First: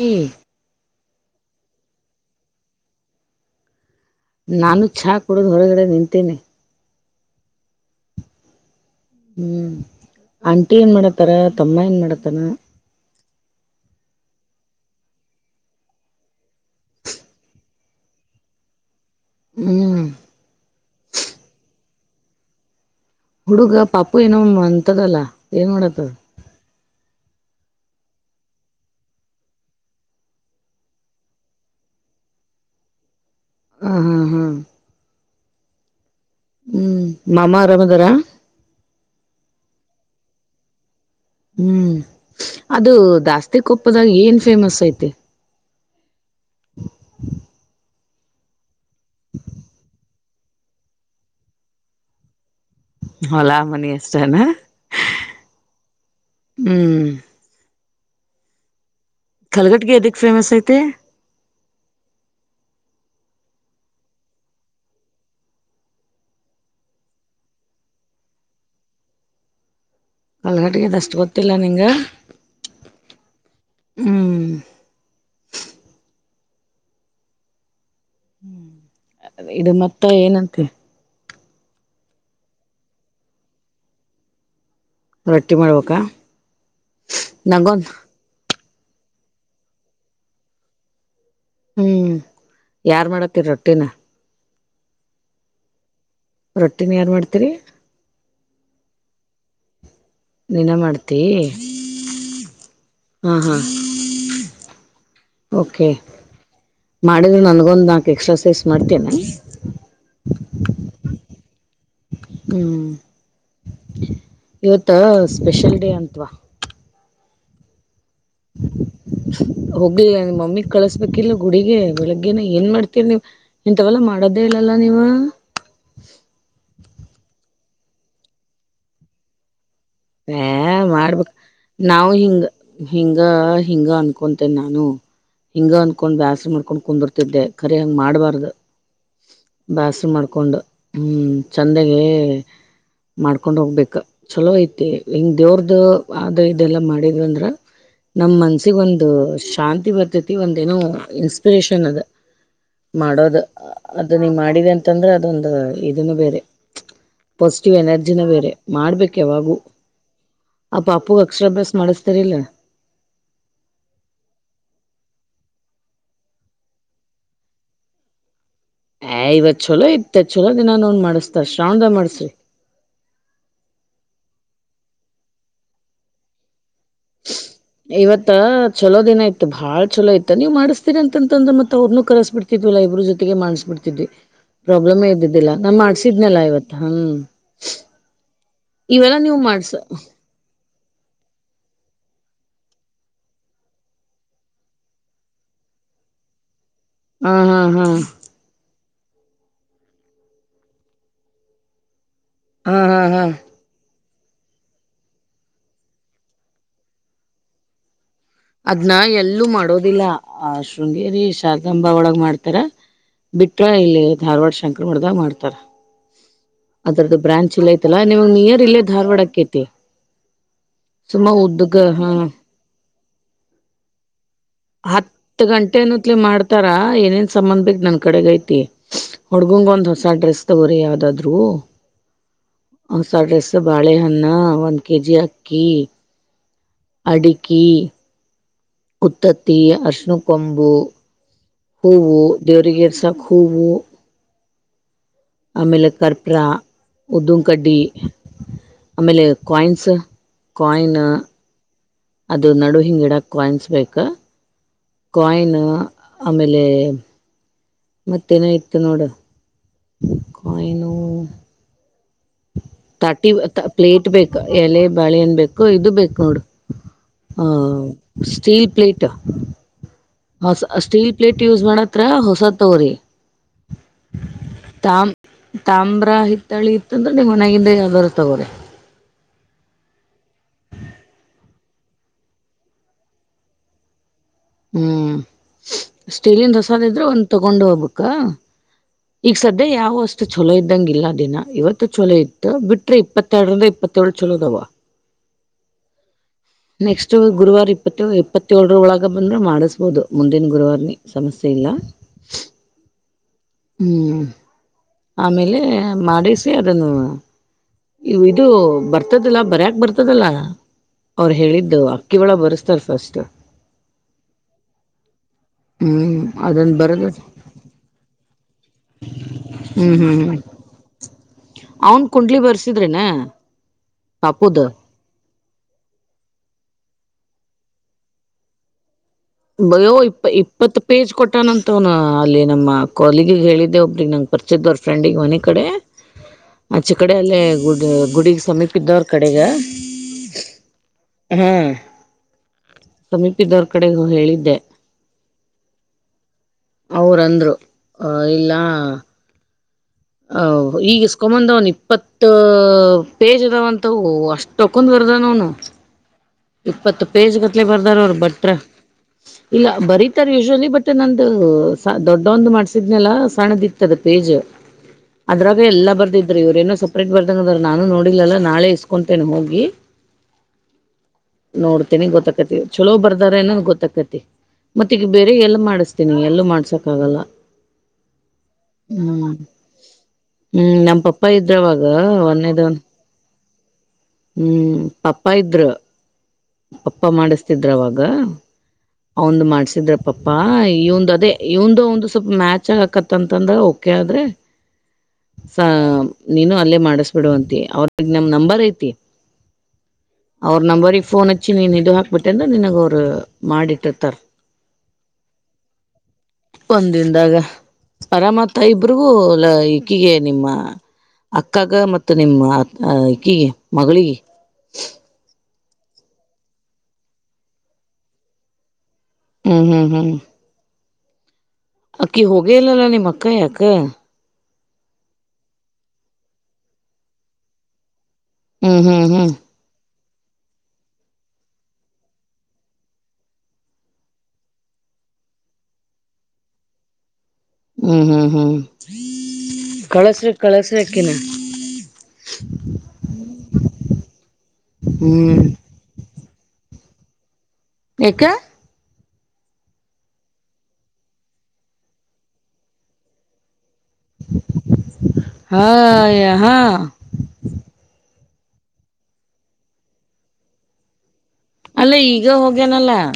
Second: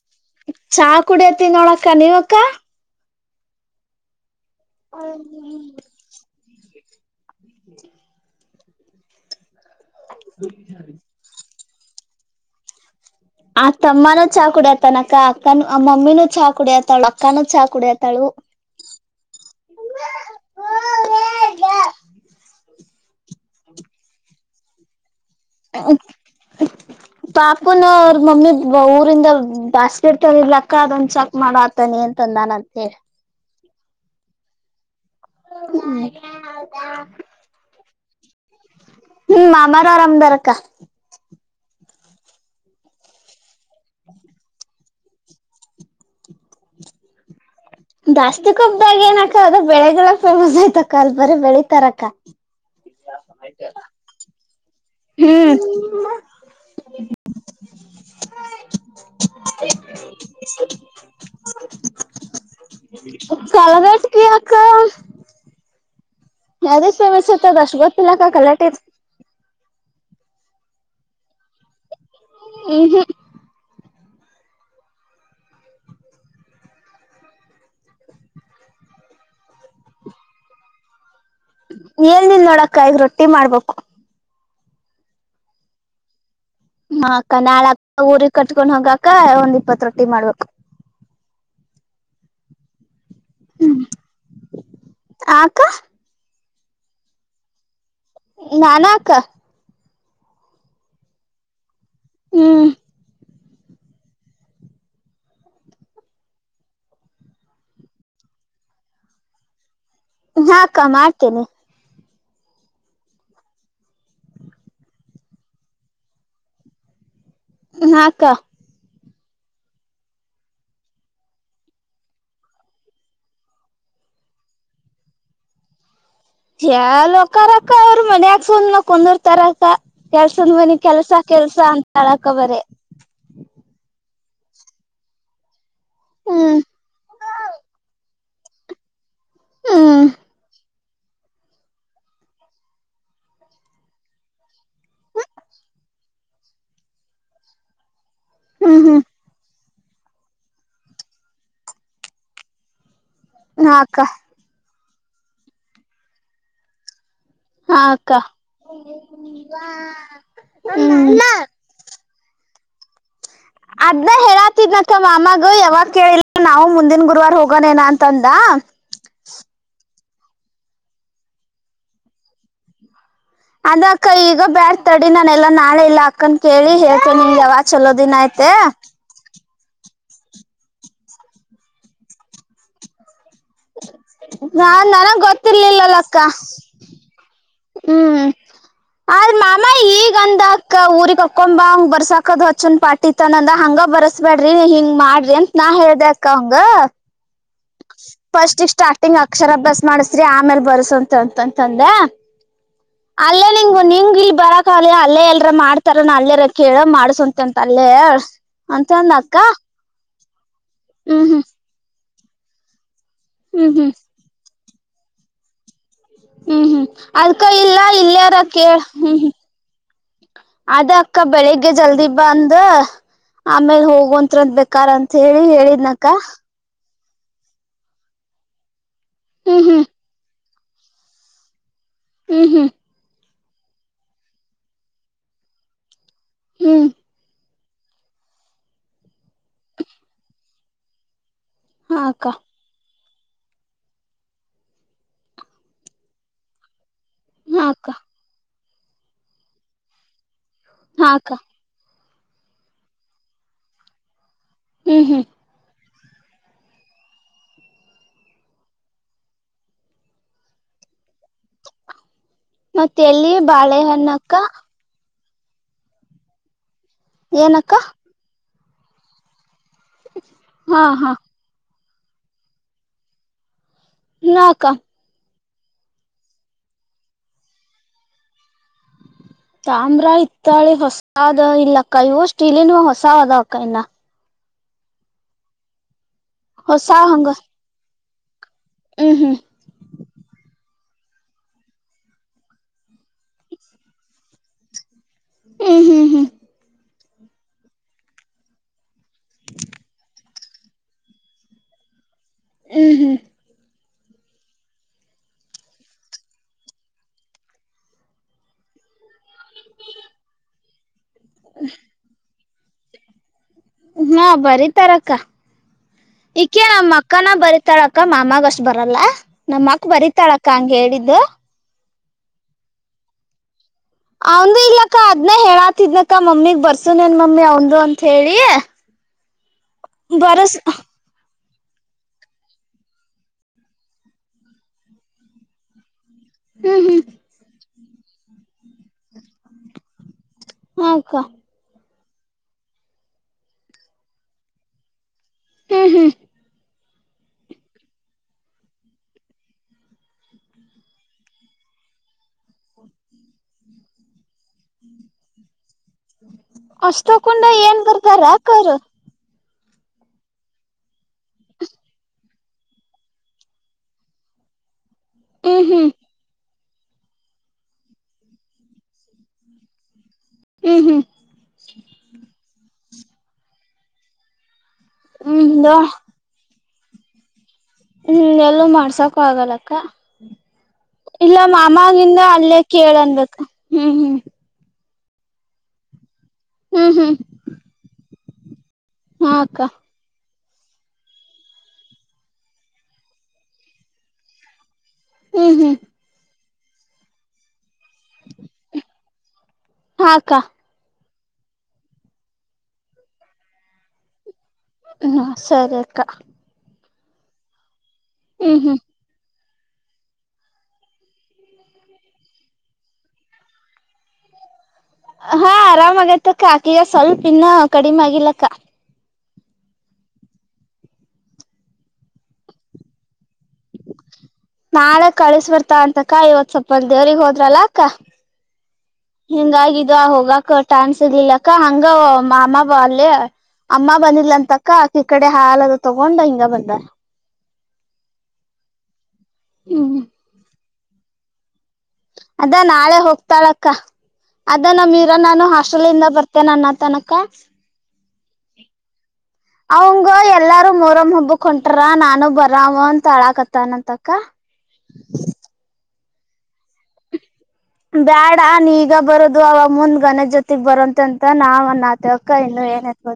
ಹ್ಮ ಕುಡಿಯಕ ಅತ್ತಿನಿ ನೋಡ ಅಕ್ಕಾ ನೀವ್ ಅಕ್ಕಾ ನಾನು ಚಾ ಕುಡುದು ಹೊರಗಡೆ ನಿಂತೆನೆ [inaudible] ಹ್ಮ್ ಆಂಟಿ ಏನ್ ಮಾಡಾತರ ತಮ್ಮ ಏನ್ ಮಾಡಾತರ ತನ್ ಆ ತಮ್ಮನೂ ಚಾ ಕುಡಿಯತಾನ ಅಕ್ಕ ಅಕ್ಕನು ಆ ಮಮ್ಮಿನೂ ಚಾ ಕುಡಿಯತಾಳು ಅಕ್ಕಾನೂ ಚಾ ಕುಡಿಯತಾಳು ಹ್ಮ್ ಹುಡುಗ ಪಾಪು ಏನೋ ಒಮ್ಮೆ ಅಂತದಲ್ಲ ಏನ್ ಮಾಡಕ ಅತ್ತರ ಪಾಪನು ಅವ್ರ ಮಮ್ಮಿ ಊರಿಂದ ಬಾಸ್ಕೆಟ್ ತಂದಿದ್ಲು ಅದೊಂದ ಚಕ್ ಮಾಡಕ ಹತಾನ ಏನ್ ತಂದಾನ್ ಅಂತೇಳ ಹ ಹಾ ಹಾ ಹ್ಮ ಹ್ಮ್ ಮಾಮ ಆರಾಮ ಅದಾರ ಹ್ಮ್ ಮಾಮರು ಆರಾಮ್ ಅದರ ಅಕ್ಕಾ ಹ್ಮ್ ಅದು ದಾಸ್ತಿಕೊಪ್ಪದಾಗ ಏನ್ ಫೇಮಸ್ ಐತೆ ದಾಸ್ತಿ ಕೊಪ್ಪದಾಗ್ ಏನಕ್ಕ ಅದ ಬೆಳೆಗಳ ಫೇಮಸ್ ಆಯ್ತಕ್ಕ ಅಲ್ ಬರಿ ಬೆಳಿತಾರಕ್ಕ. ಹೊಲಾ ಮನಿ ಅಷ್ಟ ಏನಾ ಹ್ಮ್ ಹೂ [unintelligible] ಕಲಘಟಗಿ ಏದಕ್ ಫೇಮಸ್ ಐತಿ ಕಲಘಟಗಿ ಯಾಕ ಎದಕ್ಕೆ ಫೇಮಸ್ ಐತಿ ಅದ ಅಷ್ಟ್ ಗೊತ್ತಿಲ್ಲ ಕಲಘಟಗಿ ದ ಕಲಘಟಗಿದ ಅಷ್ಟು ಗೊತ್ತಿಲ್ಲ ನಿಂಗ ಉಹು ಹೂ ಇದು ಮತ್ತ ಏನಂತಿ ಏನಿಲ್ಲ ನೋಡ ಅಕ್ಕಾ ಈಗ್ ರೊಟ್ಟಿ ಮಾಡ್ಬೇಕು ರೊಟ್ಟಿ ಮಾಡ್ಬೇಕಾ ಹಾ ಅಕ್ಕಾ ನಂಗೊಂದು ನಾಳಕ್ಕ ಊರಿ ಕಟ್ಟ [unintelligible] ಕಟ್ಕೊಂಡ್ ಹೋಗಾಕ ಒಂದ್ ಇಪ್ಪತ್ ರೊಟ್ಟಿ ಮಾಡ್ಬೇಕ ಹೂ ಯಾರ್ ಮಾಡಾತೀರ ರೊಟ್ಟಿನ ಅಕ್ಕಾ ರೊಟ್ಟಿನ ಯಾರ್ ಮಾಡ್ತೀರಿ ನಾನ ಅಕ್ಕಾ ನಿನ ಮಾಡ್ತಿ ಹೂ ಹಾ ಹಾ ಓಕೆ ಮಾಡಿದ್ರು ನನ್ಗೊಂದು ನಾಕ ಎಕ್ಸ್ಟ್ರಾ ಸೇರಿಸಿ ಮಾಡ್ತೀಯೇನ ಹಾ ಅಕ್ಕಾ ಮಾಡ್ತೇನೆ ಹೂ ಇವತ್ತು ಸ್ಪೆಷಲ್ ಡೇ ಅಂತವಾ ಹಾ ಅಕ್ಕಾ ಹೋಗ್ಲಿ ನಿಮ್ಮ ಮಮ್ಮಿಗ್ ಕಳಸ್ಬೇಕಿಲ್ಲ ಗುಡಿಗ ಬೆಳಗ್ಗೆನ ಏನ್ ಮಾಡ್ತೀರಿ ನೀವ ಇಥವಲ್ಲಾ ಮಾಡೋದೇ ಇಲ್ಲಲ್ಲ ನೀವ ಎಲ್ ಹಾಕರ್ ಅಕ್ಕಾ ಅವರು ಮನ್ಯಾಗ ಸುಮ್ಮ ಕುಂದರ್ತಾರಕ್ಕ ಏ ಮಾಡ್ಬೇಕ ನಾವು ಹೇಳಕ್ಕ ಹಿಂಗ ಬರೀ ಹಿಂಗ ಹಿಂಗ ಅನ್ ಕೊಂತೆನ ನಾನು ಹಿಂಗ ಅನ್ಕೊಂಡ್ ಬ್ಯಾಸ್ರ ಹ್ಮ್ ಮಾಡ್ಕೊಂಡ್ ಕುಂದೂರುತಿದೇ ಖರೆ ಹಂಗ ಮಾಡಬಾರ್ದು ಹ್ಮ್ ಬ್ಯಾಸರ ಮಾಡ್ಕೊಂಡು ಹೂ ಚಂದಾಗೆ ಮಾಡ್ಕೊಂಡ ಹೋಗ್ಬೇಕ ಚಲೋ ಇತ್ತ ಹಿಂಗ ದೇವ್ರದು ಆದ ಈದ್ ಇದೆಲ್ಲಾ ಮಾಡಿದ್ ಅಂದ್ರ ನಮ ಮನ್ಸಿಗ ಹ್ಮ್ ಹ್ಮ್ ಒಂದು ಶಾಂತ [unintelligible] ಬತಿ ಒಂದೇ ಏನೋ ಇನ್ಸ್ಪಿರೇಷನ್ ಅದ ಮಾಡೋದ ಹಾ ಅಕ್ಕ ಅದು ನೀ ಮಾಡಿದ ಅಂತ ಇತ ಅಂದ್ರ ಅದೊಂದು ಇದನ್ನು ಬೇರೆ ಪಾಸಿಟಿವ್ ಹಾ ಅಕ್ಕ ಎನರ್ಜಿನ ಬೇರೆ ಮಾಡ್ಬೇಕ ಯಾವಾಗೂ ಆ ಹ್ಮ್ ಪಾಪು ಅಕ್ಷರಾಭ್ಯಾಸ ಮಾಡಸ್ತಾರಿಲ್ಲ ಅದ್ನ ಹೇಳಾತಿದ್ನಕ್ಕ ಮಾಮಗ ಯಾವಾಗ ಕೇಳಿಲ್ಲ ನಾವು ಮುಂದಿನ ಗುರುವಾರ ಹೋಗೋನೇನ ಅಂತಂದ ಹಾ ಇವತ್ತ ಚಲೋ ಇತ್ತು ಮತ್ತೆ ಚಛಲೋ ದಿನ ನೋನ್ ಮಾಡಿಸತಾರ ಶ್ರಾವಣದ ಮಾಡಸ್ರಿ ಅದು ಅಕ್ಕ, ಈಗ ಬೇಡ ತಡಿ. ನಾನು ಎಲ್ಲಾ ನಾಳೆ ಇಲ್ಲ, ಅಕ್ಕನನ್ನು ಕೇಳಿ. ಹೇಳ್ತೀನಿ, ನಿಮಗೆ ಯಾವ ಚಲೋ ದಿನ ಇವತ್ತ ಆಯ್ತು? ಚಲೋ ದಿನ ಇತ್ತು ಬಾಳ್ ಚಲೋ ಆಯ್ತ್, ನೀವು ಮಾಡ್ತೀರಿ ಅಂತಂದ್ರ. ಮತ್ತ ಅವ್ರರನ್ನೂ ಕರೆಸ್ಬ ಬಿಡ್ತಿದ್ವಲ್ಲ ಇಬ್ರ ಜೊತೆ. ಒಟ್ಟಿಗೆ ಮಾಡ್ಸ್ಬಿಡ್ತೀವಿ, ನಾನ್ ಪ್ರಾಬ್ಲಮೇ ನನಗ್ ಇರೋದಿಲ್ಲ. ನಾನು ಗೊತ್ತಿರ್ಲಿಲ್ಲಲ್ಲ ಅಕ್ಕ ಮಾಡ್ಸಿದ್ದೆನಲ್ಲ ಇವತ್ತು. ಹ್ಮ್ ಹ್ಮ್ ಇವೆಲ್ಲಾ ಆದ್ರಾ ನೀವು ಮಾಮ ಮಾಡ್ಸ ಈಗಂದ ಅಕ್ಕ ಊರಿಗ್ ಹಕೊಂಬ ಹಂಗ್ ಬರ್ಸಾಕದ ಅಚ್ಚನ್ ಪಾಟಿತನಂದ ಹಂಗ ಬರಸ್ಬ್ಯಾಡ್ರಿ ಹಿಂಗ ಮಾಡ್ರಿ ಅಂತ ನಾ ಹೇಳ್ದ ಅಕ್ಕ ಹಂಗ ಹಾ ಹಾ ಹಾ ಫಸ್ಟ್ ಸ್ಟಾರ್ಟ್ ಟಿಂಗ್ ಅಕ್ಷರ ಅಭ್ಯಾಸ ಮಾಡಿಸ್ರಿ ಆಮೇಲ್ ಬರ್ಸ್ರಿ ಅಂತ ಅಂತಂತಂದೆ ಹಾ ಹಾ ಹಾ ಅಲ್ಲೇ ಲಿಂಗು ನಿಂಗ್ ಇಲ್ ಬರಕಾಗ್ಲಿಲ್ಲ ಅಲ್ಲೆ ಎಲ್ರ ಮಾಡ್ತಾರೇನೋ ಅಲ್ಲೆ ಇರಕ್ಕೇಳ್ ಮಾಡ್ಸ್ವಂತೆ ಅಂತ ಅಲ್ಲೇ ಅದ್ನ ಅಂತಂದ ಅಕ್ಕ ಎಲ್ಲೂ ಮಾಡೋದಿಲ್ಲ ಆ ಶೃಂಗೇರಿ ಹ್ಮ್ ಹ್ಮ್ ಶಾರದಾಂಬಾ ಒಳಗ ಮಾಡ್ ತರ ಬಿಟ್ರೆ ಹ್ಮ್ ಹ್ಮ್ ಇಲ್ಲಿ ಧಾರವಾಡ ಶಂಕ ದೊಡ್ದಾಗ್ ಮಾಡ್ತಾರೆ ಹ್ಮ್ ಹ್ಮ್ ಅದ್ಕ ಇಲ್ಲ ಇಲ್ಲೆ ನಿಮಗ್ ಇರಕ್ ನಿಯರ್ ಕೇಳ್ ಇಲ್ಲೇ ಹ್ಮ್ ಧಾರವಾಡ ಹ್ಮ್ ಆಕೇತಿ ಅದ ಅಕ್ಕ ಸುಮ್ಮ ಬೆಳಿಗ್ಗೆ ಉದ್ದಗ ಜಲ್ದಿ ಹಾ ಬಂದ ಆಮೇಲೆ ಹೋಗುವಂತ್ ತ್ರಂದ ಬೇಕಾರ ಅಂತ ಹೇಳಿ ಹತ್ತು ಹೇಳಿದ್ನಕ್ಕ ಗಂಟೆನತ್ಲೆ ಮಾಡ್ತಾರ ಏನೇನ್ ಸಂಬಂದ್ ಬೇಕ್ ನನ್ ಕಡೆಗ ಐತಿ ಹ್ಮ್ ಹುಡ್ಗುಂಗ ಒಂದು ಹೊಸ ಡ್ರೆಸ್ ತಗೊರಿ ಯಾವದಾದ್ರು ಹ್ಮ್ ಹ್ಮ್ ಹ್ಮ್ ಹೊಸ ಡ್ರೆಸ್ ಮತ್ತ ಬಾಳೆಹನ್ನ ಒಂದ್ ಕೆಜಿ ಅಕ್ಕಿ ಹ್ಮ್ ಅಡಿ ಕಿ ಕುತ್ತತ್ತಿ ಆರ್ಷ್ನು ಕೊಂಬು ಹಾ ಹೂವು ಅಕ್ಕ ದೇವ್ರಿಗೆರ್ ಸಾಕ್ ಹೂವು ಆಮೇಲೆ ಕರ್ಪ್ರಾ ಉದ್ದುನ್ ಹಾ ಕಡ್ಡಿ ಅಕ್ಕ ಆಮೇಲೆ ಕಾಯಿನ್ಸ್ ಕಾಯಿನ್ ಹಾ ಅಕ್ಕ ಅದು ನಡು ಹಿಂಗಿಡಕ್ ಕಾಯಿನ್ಸ್ ಬೇಕ ಹ್ಮ್ ಹ್ಮ್ ಕಾಯಿನ್ ಆಮೇಲೆ ಮತ್ತೇನೋ ಇತ್ತು ನೋಡು ಕಾಯಿನೂ ಮತ್ತ ತಟ್ಟಿ ಎಲ್ಲಿ ಪ್ಲೇಟ್ ಬಾಳೆಹಣ್ಣಕ್ಕ ಬೇಕ ಎಲೆ ಬಾಳೆಹಣ್ ಬೇಕು ಇದು ಬೇಕು ನೋಡು ಹಾ ಏನಕ್ಕ ಸ್ಟೀಲ್ ಪ್ಲೇಟ್ ಹಾ ಸ್ಟೀಲ್ ಪ್ಲೇಟ್ ಯೂಸ್ ಮಾಡತ್ ಹತ್ರ ಹೊಸ ತೋರಿ ನಕ [inaudible] ತಾಮ್ರ ಹಿತ್ತಳಿ ಇತ್ತಂದ್ರ ನೀ ಮನೆಗಿದ್ದ ಯಾವದಾದ್ರು ತಗೋರೆ ತಾಮ್ರ ಇತ್ತಾಳೆ ಹೊಸಾದ ಇಲ್ಲಕ್ಕಾ ಇವು ಸ್ಟೀಲಿನವು ಹೊಸ ಅದವಕ್ಕಾಯನ ಹ್ಮ್ ಸ್ಟೀಲನ್ ಹೂಸಾದ ಹೊಸ ಇದಿದ್ರ ಒಂದ ಹಂಗ ತೊಗೊಂಡ ಹೋಗುಬೇಕ ಕ್ಕಾ ಹ್ಮ್ ಈಗ ಹ್ಮ್ ಸದ್ಯ ಯಾವೋ ಅಷ್ಟು ಚಲೋ ಇದ್ದ ಇದ್ದಂಗ ಇಲ್ಲ ದಿನ ಇವತ್ತು ಚಲೋ ಇತ್ತು ಬಿಟ್ರೆ ಇಪ್ಪತ್ತೆರಂದ ಇಪ್ಪತ್ತಏಳ ಚಲೋದವ ಹ್ಮ್ ಹ್ಮ್ ಹ್ಮ್ ನೆಕ್ಸ್ಟ್ ಗುರುವಾರ ಇಪ್ಪತ್ತು ಇಪ್ಪತ್ತೇಳರ ಒಳಗೆ ಆಗ ಬಂದ್ರೆ ಮಾಡಿಸ್ಬೋದು ಮುಂದಿನ ಗುರುವಾರನ ಸಮಸ್ಯೆ ಇಲ್ಲ ಹ್ಮ್ ಹ್ಮ್ ಹ್ಮ್ ಆಮೇಲೆ ಮಾಡಿಸಿ ಅದನ್ನು ಇದು ಬರ್ತ ಬರ್ತದಿಲ್ಲ ಬರ್ಯಕ್ ಬರ್ತದಲ್ಲ ಅವ್ರು ಹೇಳಿದ್ದು ಅಕ್ಕಿ ಒಳ ಬರ್ಸ್ತಾರ ಫಸ್ಟ್ ಹ ಬರಿತಾರಕ್ಕ ಹ್ಮ್ ಇಕಿ ಅದನ್ ನಮ್ಮ್ ಬರದ ಅಕ್ಕನ ಬರಿತಾಳಕ್ಕ ಮಾಮಾಗಷ್ಟ ಬರಲ್ಲ ನಮ್ಮ ಅಕ್ಕ ಹ್ಮ್ ಹ್ಮ್ ಬರತಾಳಕ್ಕ ಹಂಗ ಹೇಳಿದ್ದು ಕುಡ್ಲಿ ಬರ್ಸಿದ್ರೇನಾ ಅವಂದು ಇಲ್ಲ ಅಕ ಅದ್ನ ಹೇಳಾತಿದ್ನಕ್ಕ ಮಮ್ಮಿಗ್ ಬರ್ಸುನ್ ಏನ್ ಮಮ್ಮಿ ಅವ್ಂದು ಅಂತ ಹೇಳಿ ಬಯ್ಯೋ ಇಪ್ಪ ಬರಸ್ ಇಪ್ಪತ್ತು ಪೇಜ್ ಕೊಟ್ಟಾನಂತ ನು ಅಲ್ಲಿ ನಮ್ಮ ಕೋಲ್ಲಿಗಿಗೆ ಹೇಳಿದ್ದೆ ಒಬ್ರಿಗೆ ನಂಗೆ ಪರ್ಚಿದ್ದವ್ರ ಫ್ರೆಂಡಿಗೆ ಮನೆ ಕಡೆ ಹ್ಮ್ ಆಚ್ಚೆ ಹ್ಮ್ ಕಡೆ ಅಲ್ಲೇ ಗುಡ್ ಇ ಗುಡಿಗೆ ಸಮೀಪ ಇದ್ದ ಅವ್ರ ಕಡೆಗೆ ಹಾಕ್ಕ ಹ್ಮ್ ಸಮೀಪ ಇದ್ದವರ್ ಕಡೆ ನೀ ಹೇಳಿದ್ದೆ ಹ್ಮ್ ಹ್ಮ್ ಅವ್ರಂದ್ರು ಆ ಇಲ್ಲ ಹ ಈಗ ಇಸ್ಕೊಮಂದವನ್ ಇಪ್ಪತ್ತು ಪೇಜದವಂತವು ಅಷ್ಟ ತೊಕನ್ ಬರದನೂನು ಅಷ್ಟ ತಕೊಂಡ ಏನ್ ಬರ್ದಾರ ಅಕ್ಕರು ಇಲ್ಲ ಬರೀತಾರ ಯೂಶಲಿ ಬಟ್ ನಂದ ದೊಡ್ಡೊಂದು ಮಾಡ್ಸಿದ್ನಲ್ಲ ಸಣ್ಣದ ಇತ್ತದ ಪೇಜ್ ಅದ್ರಾಗ ಹ್ಮ್ ಹ್ಮ್ ಎಲ್ಲ ಬರ್ದಿದ್ರರು ಇವ್ರೇನ ಸಪ್ರೇಟ್ ಬರ್ದಂಗ ಅದಾರ ನಾನು ನೋಡಿಲ್ಲಲ್ಲಾ ನಾಳೆ ಇಸ್ಕೊತೇನೆ ಹೋಗಿ ಹ್ಮ್ ಹ್ಮ್ ನೋಡ್ತೇನಿ ಗೊತ್ತಕತಿವಿ ಚಲೋ ಬರ್ದಾರಏನನ್ ಗೊತ್ತಕತಿ ಮತ್ತ ಈಗ ಬೇರೆ ಹ್ಮ್ ಎಲ್ಲ ಹ್ಮ್ ಮಾಡಿಸ್ತೀನಿ ಎಲ್ಲೂ ಮಾಡ್ಸ ಕಾಗಲ ಹ್ಮ್ ಎಲ್ಲೂ ಮಾಡ್ಸಕ ಆಗಲ್ಲಕ್ಕ ಹ್ಮ್ ನಮ್ ಪಪ್ಪ ಇಲ್ಲ ಇದ್ರವಾಗ ಮಾಮಗಂದ ಅಲ್ಲಯ ಒಂದೇದವನ್ ಕೇಳನ್ಬೇಕ ಹ್ಮ್ ಪಪ್ಪಾ ಇದ್ರ ಹ್ಮ್ ಪಪ್ಪಾ ಹ್ಮ್ ಮಾಡಿಸ್ತಿದ್ರ ಅವಾಗ ಹಾ ಅವಂದು ಅಕ್ಕ ಮಾಡ್ಸಿದ್ರಪ್ಪಪ್ಪ ಪ್ಪಾ ಇವಂದ ಅದೇ ಇವಂದ ಒಂದು ಸ್ವಲ್ಪ ಮ್ಯಾಚ್ ಹಾಕತ್ತಂತಂದ್ರ ಓಕೆ ಆದ್ರೆ ಹ್ಮ್ ಸ ಹ್ಮ್ ನೀನು ಅಲ್ಲೇ ಮಾಡಿಸ್ಬ ಬಿಡುವಂತಿ ಅವ್ರ ನ ನಂಬರ್ ಐತಿ ಹಾ ಅಕ್ಕ ಅವರ ನಂಬರ್ ಇ ಪೋನ ಚ್ಚಿ ನೀನ್ ಇದು ಹಾಕ್ಬಿಟ್ಟೆ ಅ್ರ ನಿನಗ ಅವ್ರು ಮಾಡಿಟ್ಟಿರ್ತಾರ ಹ್ಮ ಸರಿ ಅಕ್ಕಾ ಒಂದಿನದಾಗ ಪರಮತ ಇಬ್ರಗೂ ಎಲ್ಲ ಈಕಿಗೆ ನಿಮ್ಮ ಅಕ್ಕಗ ಮತ್ತ ನಿಮ್ಮ ಈಕೀಗೆ ಮಗಳಿಗೆ ಹಾ ಆರಾಮಾಗೈತಕ್ಕ ಆಕಗ ಸ್ವಲ್ಪ ಇನ್ನು ಕಡಿಮೆ ಆಗಿಲ್ಲಕ್ಕ ಹ್ಮ್ ಹ್ಮ್ ಹ್ಮ್ ಅಕ್ಕಿ ಹೋಗೆಲ್ಲಲ್ಲ ನಿಮ್ಮ್ ಅಕ್ಕ ಯಾಕ ನಾಳ ಕಳಿಸ ಬರ್ತಾ ಅಂತಕ್ಕ ಇವತ್ ಸ್ವಲ್ಪ ಅ ದೇವ್ರಗ್ ಹೋದ್ರಲ್ಲಾ ಅಕ್ಕ ಹ್ಮ್ ಹ್ಮ್ ಹ್ಮ್ ಈಗ ಹೋಗಕ ಟೈಮ್ ಸಿಗ್ಲಿಲ್ಲ ಅಕ್ಕ ಹಂಗ ಅಮ್ಮ ಅಲ್ಲೇ ಅಮ್ಮ ಬಂದಿಲ್ಲ ಅಂತಕ್ಕ ಅಕ್ಕ ಈ ಕಡೆ ಹಾಾಲ ಅದು ತಗೊಂಡ್ ಹಿಂಗ ಬಂದಾರ ಹ್ಮ್ ಹ್ಮ್ ಹ್ಮ್ ಹ್ಮ್ ಕಳಸ್ರ ಕಳಸ ಇದಕನಾ [inaudible] ಅದ ನಾಳೆ ಹೋಗ್ತಾಳಕ್ಕ ಅದ ನಮೀರ ಹ್ಮ್ ನಾನು ಹಾಸ್ಟೆಲಿಂದದ ಬರ್ತ ತೆ ನನ್ನ ತನಕ್ಕ ಯಕ್ಕ ಅವಂಗ ಎಲ್ಲಾರೂ ಮೂರಮ್ಮ ಹಬ್ಬಕ್ ಹೊಂಟ್ರ ನಾನು ಬರವ ಅಂತಾಳಕತ್ತನಂತ ತಕ ಹಹ ಬ್ಯಾಡ ಆ ನೀ ಈಗ ಬರೋದು ಅವಾಗ ಮುಂದ್ ಗನಜ ಜೊತೆಗ್ ಬರಂತ ಮ ನಾವುನ್ ಅಲ್ಲ ಈಗ ತವಕ್ಕ ಇ ಹೋಗ್ಯನಲ್ಲ ಏನ್ಬೋ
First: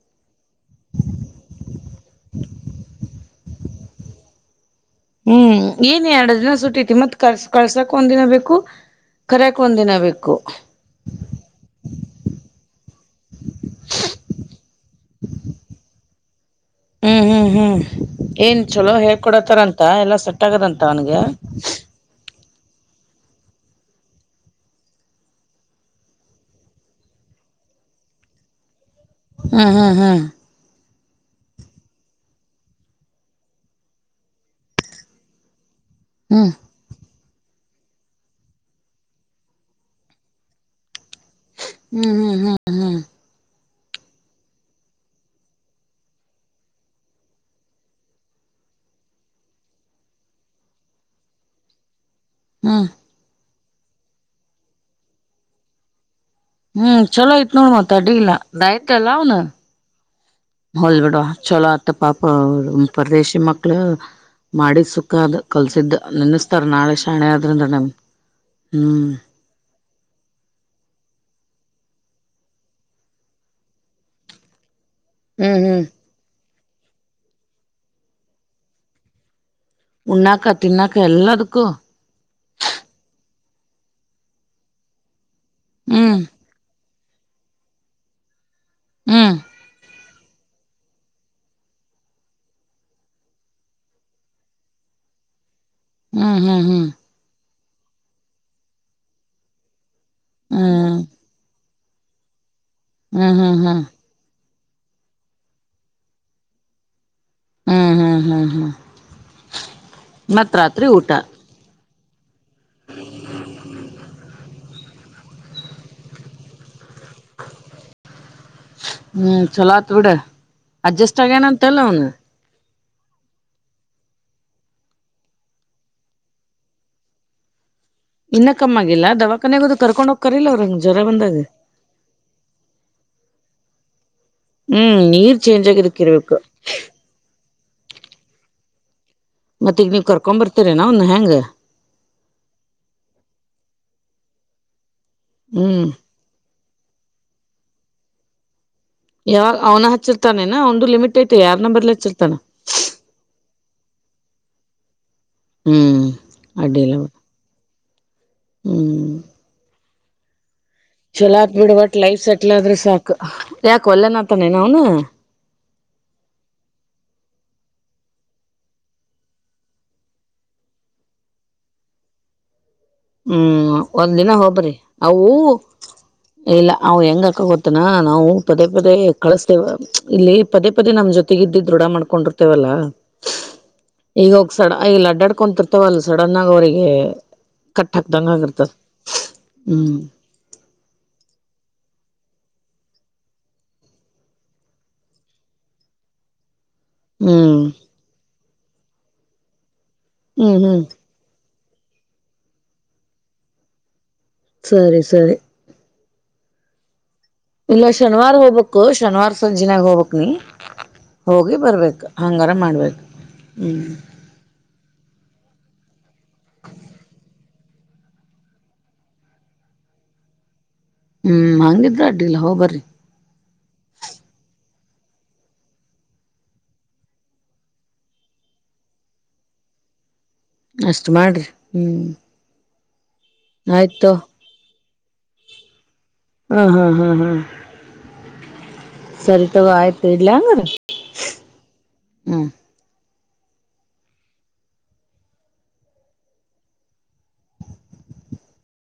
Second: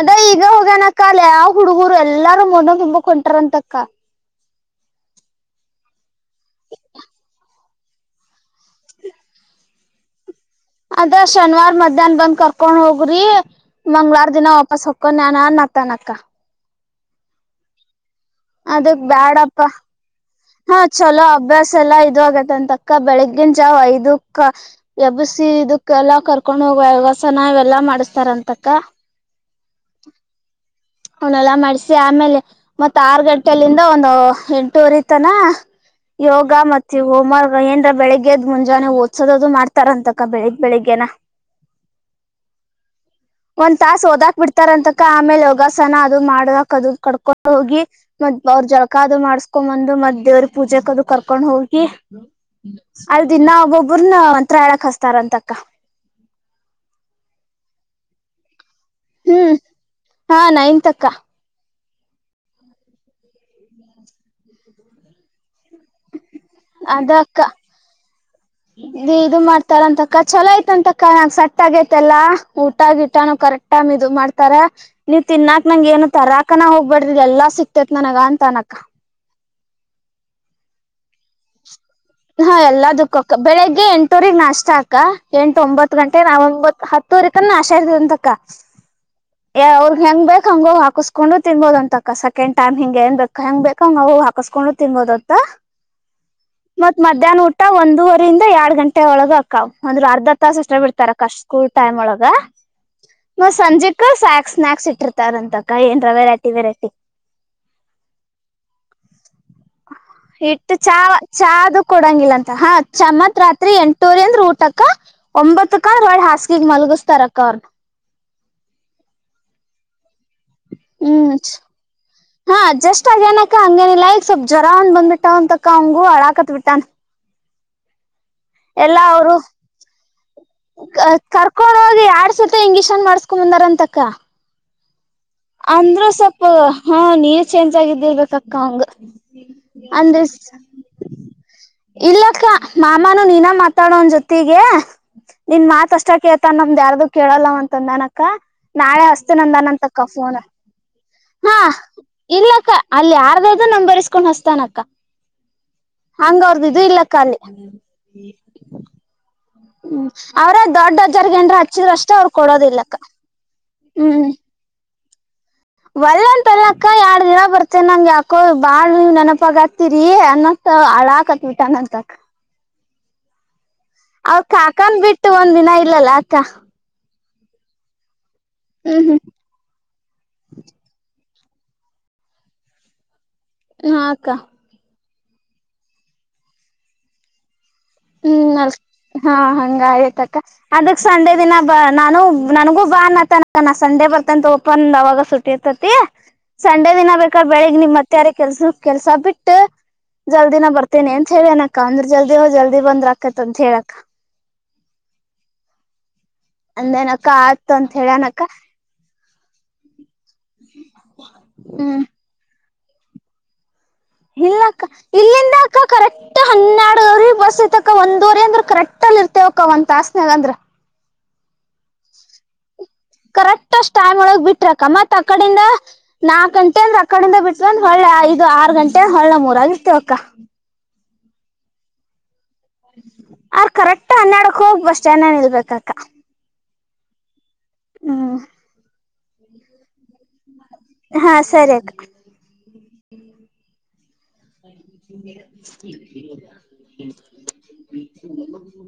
ಅದ ಈಗ ಹೋಗ್ಯನಕ್ಕ ಅಲ್ಲ ಯಾವ ಹುಡುಗರು ಎಲ್ಲಾರೂ ಮ ತುಂಬಕ್ ಹೊಂಟಾರಂತಕ್ಕ ಹ್ಮ್ ಏನ್ ಎರಡು ದಿನ ಸುಟ್ಟೈತಿ ಮತ್ ಕಸ ಕಳ್ಸಾಕ್ ಒಂದ್ನ ಬೇಕು ಕರ್ಯಕ್ ಒಂದ್ ದಿನ ಬೇಕು ಅದ್ರ ಶನಿವಾರ್ ಮಧ್ಯಾಹ್ನ ಬಂದ್ ಕರ್ಕೊಂಡ್ ಹೋಗ್ರಿ ಮಂಗ್ವಾರ ದಿನ ವಾಪಸ್ ಹಕೊಂಡಾನ ನತನಕ್ಕ ಹ್ಮ್ ಹ್ಮ್ ಹ್ಮ್ ಏನ್ ಚಲೋ ಅದಕ್ ಹೇಳ್ಕೊಡತಾರ ಬ್ಯಾಡಪ್ಪಾ ಅಂತ ಎಲ್ಲಾ ಸ ಹಾ ಚಲೋ ಅಭ್ಯಾಸ ಎಲ್ಲಾ ಇದು ಆತ್ ಅಂತಕ ಬೆಳಗ್ಗಿನ್ ಜಾವ್ ಐದಕ್ ಎಬ್ಬಸಿ ಇದಕ್ಕೆ ಎಲ್ಲ ಕರ್ಕೊಂಡು ಹೋಗ ಯವಾಸನ ಇಲ್ಲಾ ಮಾಡಸ್ತಾರಂತಕ ಹ್ಮ ಹ್ಮ್ ಹ್ಮ್ ಅವನಲ್ಲ ಮಾಡಸಿ ಆಮೇಲೆ ಮತ್ತತ್ ಆರು ಗಂಟೆ ಇಂದ ಒಂದು ಎಂಟೂುವರಿತನ ಯೋಗ ಹ್ಮ್ ಮತ್ತು ಹೋಮ್ರ್ಕ್ ಏಂದ್ರ ಬೆಳಗ್ಗೆದ್ ಮುಂಜಾನೆ ಹೋದ್ಸೋದು ಮಾಡ್ತಾರ ಅಂತಕ ಬೆಳಿಗ್ ಬೆಳಿಗ್ಗೆನ ಹ್ಮ್ ಹ್ಮ್ ಹ್ಮ್ ಹ್ಮ್ ಒಂದ್ ತಾಸ ಓದಾಕ್ ಬಿಡ್ತಾರ ಅಂತಕ ಆಮೇಲೆ ಹೋಗ ಸನ ಅದು ಮಾಡಕ್ ಅದು ಕರ್ಕೊಂಡ್ ಹೋಗಿ ಮ ಅವ್ರ ಜಳಕ ಅದು ಮಾಡ್ಸ್ಕೊಂಡ್ ಬಂದು ಮದ್ ದೇವ್ರ ಪೂಜೆಕ್ ಅದು ಕರ್ಕೊಂಡ್ ಹೋಗಿ ಹ್ಮ್ ಅಲ್ಲಿ ದಿನ ಒಬ್ಬ್ರನಂತತ್ರಳಕ್ ಹಸ್ತಾರ ಅಂತಕ್ಕ ಹ್ಮ್ ಚಲೋ ಆಯ್ತ್ ನೋಡ್ ಮತ್ ಅಡ್ಡಿ ಇಲ್ಲಾ ದಲ್ಲಾವನು ಹ್ಮ್ ಹಾ ಹೊಲ್ ನೈನ್ತಕ್ಕ ಬಿಟುವ ಚಲೋ [inaudible] ತ್ತ ಪಾಪ ಅವ ಪರದೇಶಿ ಮಕ್ಕಳ ಮಾಡಿದ ಸುಖ ಅದ ಕಲ್ಸಿದ್ದ ನನ್ನ ಅದಕ್ಕ ಹ್ಮ್ ಇದು ಮಾಡ್ತಾರ ಅಂತಕ್ಕ ಚಲೋ ಯತ ಅಂತಕ್ಕ ನಂ ಸ ತ್ತಗೇತೆಲ್ಲಾ ಊಟಗಿಟಾನ ಕರೆಕ್ಟ್ ಟೈಮ್ ಇದು ಮಾಡ್ತಾರ ನೀವು ಹ್ಮ್ ತಿನ್ನಾಕ್ ಹ್ಮ್ ನಂಗ ಏನು ತರಾಕ್ ಅಕ್ಕನ ಹೋಗ್ಬಡ್ದಿದ ಎಲ್ಲಾ ಸಿಕ್ತೇತ್ ನನಗ ಅಂತ ನಕ್ಕ ಉಣ್ಣಕ ತಿನ್ನಾಕಾ ಎಲ್ಲಾದಕ್ಕ ಹಾ ಎಲ್ಲ ಕ್ಕಕ ಬೆಳಿಗ್ಗೆ ಎಂಟೂರಿ ನಾಷ್ಟಾಕ ಎಂಟು ಒಂಬತ್ತು ಗಂಟೆ ಹ್ಮ್ ನಾವೊಂಬತ್ ಹತ್ ತೋರಿಕನ್ನ ಆಶಾಡದೆಂತಕ್ಕ ಹ್ಮ್ ಯ ಅವ್ರ ಹೆಂಗ್ ಬೆ ಹಂಗ ಹಾಕಸ್ಕೊಂಡು ತಿನ್ಬಹುದ ಅಂತಕ್ಕ ಸೆಕಂಡ್ ಟೈಮ್ ಹಿಂಗ ಏನ್ರ ಹೆಂಗ್ ಬೇಕ್ ಹಂಗ ಹಾಕಸ್ಗೊಂಡು ತಿನ್ಬೋದಂತ. ಹ್ಮ್ ಹ್ಮ್ ಹ್ಮ್ ಮತ್ ಮಧ್ಯಾಹ್ನ ಊಟ್ ಒಂದೂವರಿಂದ ಎರಡ್ ಗಂಟೆ ಒಳಗ ಅಕ್ಕಾವ್. ಅಂದ್ರ ಅರ್ಧ ತಾಸ ಅಷ್ಟ ಹ್ಮ್ ಬಿಡ್ತಾರೆ ಅಕ್ಕಾ ಸ್ಕೂ ಟೈಮೊಳಗ ಹ್ಮ್ ಹ್ಮ್ ಮ ಹ್ಮ್ ಸಂಜಿಕ ಸ್ಯಾಕ್ಸ್ ಸ್ನಾಕ್ಸ್ ಇಟ್ಟಿರ್ತಾರಂತಕ್ಕಾ ಏನರ ವೆರೈಟಿ ವೆರೈಟಿ. ಹ್ಮ್ ಹ್ಮ್ ಹ್ಮ್ ಹ್ಮ್ ಮತ್ತ್ ಇಟ್ಟು ರಾತ್ರಿ ಚಾ ಊಟ [unintelligible] ಕೊಡಂಗಿಲ್ಲ ಅಂತ್ ಹಾ ಚಮತ್ [unintelligible] ರಾತ್ರಿ ಎಂಟೂವರೀ ಅಂದ್ರ ಊಟ ಆಗ್ ಕ ಒಂಬತ್ತಕಂದ್ರ [unintelligible] ಹೊಳ್ಳಿ ಹಾಸಗಿಗೆ ಮಲಗಸ್ ಹ್ಮ್ ಚುಲೋ ಆತ್ ತ ಬಿಡ್ [unintelligible] ಅಡ್ಜಸ್ಟ್ ಹ್ಮ್ ಆಗ್ಯನ ಅಂತಲ್ಲ ಅವನು ಹಾ ಜಸ್ಟ್ ಅಗ ಏನಕ ಹಂಗೇನಿಲ್ಲಾ ಈಗ ಸ್ವಲ್ಪ್ ಜ್ವರ ಒಂದ ಬಂದ್ಬಿಟ್ಟಾವಂತಕ್ಕಾ ಅವಂಗು ಅಳಾಕತ್ ಬಿಟ್ಟಾನ ಇನ್ನ ಕಮ್ಮ ಎಲ್ಲಾ ಆಗಿಲ್ಲ ಅವರು ದವಾಖಾನ್ಯಾಗದು ಕರ್ಕೊಂಡ್ ಹೋಕ್ಕಾರಿಲ್ಲವ್ರ [unintelligible] ಹಿಂಗ ಜ್ವರ ಬಂದಾಗ ನ್ ಮಾಡಸ್ಕೊಂಡು ಬಂದಾರ ಅಂತಕ್ಕ ಹ್ಮ್ ನೀರ್ ಚೇಂಜ್ ಆಗಿದಕ್ ಅಂದ್ರ ಇರ್ಬೇಕು ಸ್ವಲ್ಪ ಹಾ ನೀರ್ ಚೇಂಜ್ ಆಗಿದ್ದಿರ್ಬೇಕಕ್ಕ ಅಂಗ ಮತ್ತ ಈಗ ನೀವ್ ಅಂದ್ರ ಕರ್ಕೊಂಡ್ ಬರ್ತರೇನ ಅವ್ನ್ ಹೆಂಗ ಇಲ್ಲಕ್ಕ ಮಾಮಾನೂ [unintelligible] ನೀನ ಮಾ ತಾಡ [unintelligible] ಅವನ್ ಜೊತಿಗೆ ನಿನ್ ಹ್ಮ್ ಮಾತ್ ಅಷ್ಟಾ ಕೇಳ್ತಾನ ನಿಮ್ದ್ [unintelligible] ಯಾರ್ದು ಕೇಳಲ್ಲ ಅಂತ್ ಅಂದಾನ ಅಕ್ಕ ನಾಳೆ ಹಸ್ತನಂದನಂತ [unintelligible] ಹಚ್ಚಿತಾನೇನ [unintelligible] ಒಂದು ಲಿಮಿಟ್ ಐತಿ ಹಾ ಯಾರ್ ನಂಬರ್ಲಿ ಹಚ್ಚಿರ್ತಾನ ಇಲ್ಲಕ್ಕ ಅಲ್ಲಿ ಯಾರ್ದಾದ್ರೂ ನಂಬರಿ ಇಸ್ಗೊಂಡ ಹಚ್ತಾನಕ್ಕ ಹ್ಮ್ ಹಂಗ ಅವ್ರ್ದ ಇದು ಅಡ್ಡಿಲ್ಲ ಬಿಡು. ಇಲ್ಲಕ್ಕಾ ಅಲ್ಲೀ ಹ್ಮ ಹ್ಮ್ ಅವರ [unintelligible] ದೊಡ್ [unintelligible] ಚಲೋ ಜರಗನ ಆತ್ ಹಚ್ಚಿದ್ರಷ್ಟೇ ಅವ್ರು ಕೊಡೋದ ಇಲ್ಲಕ್ಕ ಯಾಕ್ ಒಲ್ಲೆನತಾನೆ [unintelligible] ನ ಅವನು ವಲ್ಲಂಪಲ್ಲ ಅಕ್ಕ ಎರಡ್ ದಿನ [unintelligible] ಬರ್ತೆ ನಂಗೆ ಅಕ್ಕೋ ಬಾಳ ನೀವ್ ನೆನಪಾಗ ಹತಿರಿ ಅನ್ನಂತ ಹಳಾಕತ್ ಬಿಟ್ಟ ಅನಂತ ಅಕ್ಕ ಹ್ಮ್ ಒಂದ್ ದಿನ ಅವ್ರ ಹೋಗ್ಬರಿ ಕಾಕನ್ ಅವು ಬಿಟ್ಟು ಒಂದ್ ದಿನ ಇಲ್ಲಲ್ಲ ಅಕ್ಕ [unintelligible] ಗೊತ್ತನಾ ನಾವು ಪದೇ ಪದೇ ಹ್ಮ್ ಕಳಸ್ತೇವ ಇಲ್ಲಿ ಪದೇ ಪದೇ ನಮ್ ಜೊತ್ ತೆಗಿದ್ದ [unintelligible] ದೃಢ ಮಾಡ್ಕೊಂಡಿರ್ತೇವಲ್ಲಾ ಹ್ಮ್ ಹಾ ಅಕ್ಕ ಈಗ ಹೋಗ್ಸಡ ಈ [unintelligible] [unintelligible] ಡಾಡ್ಕೊಂತರ್ತವಲ್ ಸಡನ್ ಆಗ ಅವರಿಗೆ ಹ್ಮ್ ಅ ಹಾ ಹಂಗ ಹ್ಮ್ ಆಯತಕ್ಕ ಅದಕ್ ಸಂಡೆ ದಿನ ಬ ನಾನು ನನಗೂ ಬಾ ಅನ್ತನ ನ ಸಂಡೆ ಬರ್ತಂತ ಓಪನ್ ಅವಾಗ ಸುಟ್ಟಿ ಇರ್ತತಿ ಸಂಡೆ ದಿನ ಬೇಕಾದ ಹ್ಮ್ ಬೆಳಿಗ್ ನಿಮ್ ಮತ್ತೆಾರ ಕೆಲ್ಸ ಕೆಲ್ಸ ಬಿಟ್ಟ ಹ್ಮ್ ಜಲ್ದಿನ ಹ್ಮ್ ಬರ್ತೇನೆ ಅಂತ ಹೇಳಿ ಅನ ಕಾಂದ್ರ ಚಲ್ದ ಹ ಜಲ್ ಅ ಬಂದ್ರ್ ಆಕತಂತತ್ ಹೇಳಕ್ ಸರಿ ಸರಿ ಅಂದೇನ ಇಲ್ಲ ಶನಿವಾರ ಹೋಗ್ಬೇಕು ಶನಿವಾರ ಜಿನಾಗ ಹೋಗಬೇಕು ನೀ ಹೋಗಿ ಹ್ಮ್ ಬರ್ಬೇಕು ಹಂಗಾರ ಮಾಡ್ಬೇಕು ಹ್ಮ್ ಇಲ್ಲ ಅಕ್ಕ ಇಲ್ಲಿಂದ ಅಕ್ಕ ಕರೆಕ್ ಹನ್ನೆರಡು ಬ ತಕ ಒಂದೂಊರಿ ಅಂದ್ರೆ ಕರೆಕ್ಟ್ ಅಲ್ಲಿ ಇರ್ತೆೇವಕ್ಕ ಒಂದ ತಾಸ್ನೆಾಗ ಅಂದ್ರೆ ಹ್ಮ್ ಹಂಗಿದ್ರ ಅಡ್ಡಿಲ್ಲ ಹೋಗ್ ಬರ್ರಿ ಕರೆಕ್ಟ್ ಅಷ್ಟ್ ಟೈಮ್ ಒಳಗ್ ಬಿಟ್ರಕ್ಕ ಮತ್ ಅಕಡಿಂದ ನಾಕ್ ಗಂಟೆ ಅಂದ್ರೆ ಅಕಡಿಂದ ಬಿಟ್ಟಂದ್ರ ಹೊಳ್ಳೆ ಐದು ಆರು ಗಂಟೆ ಅಂದ್ರ ಹೊಳ್ಳೆ ಮೂರ ಆಗಿರ್ತವಕ್ಕ ಅಷ್ಟು ಮಾಡರಿ ಹ್ಞೂ ಅವರ್ ಕರೆಕ್ಟ್ ಹನ್ನಡಕ್ ಹೋಗ್ ಬಸ್ನ್ನನ್ ನಿಲ್ಬೇಕಕ್ಕ ಹ್ಮ್ ಹ್ಮ್ ಹ ಸರಿತ ಆಾಜತಲ್ಲಾಂಗ ಹಾ ಸರಿ [inaudible]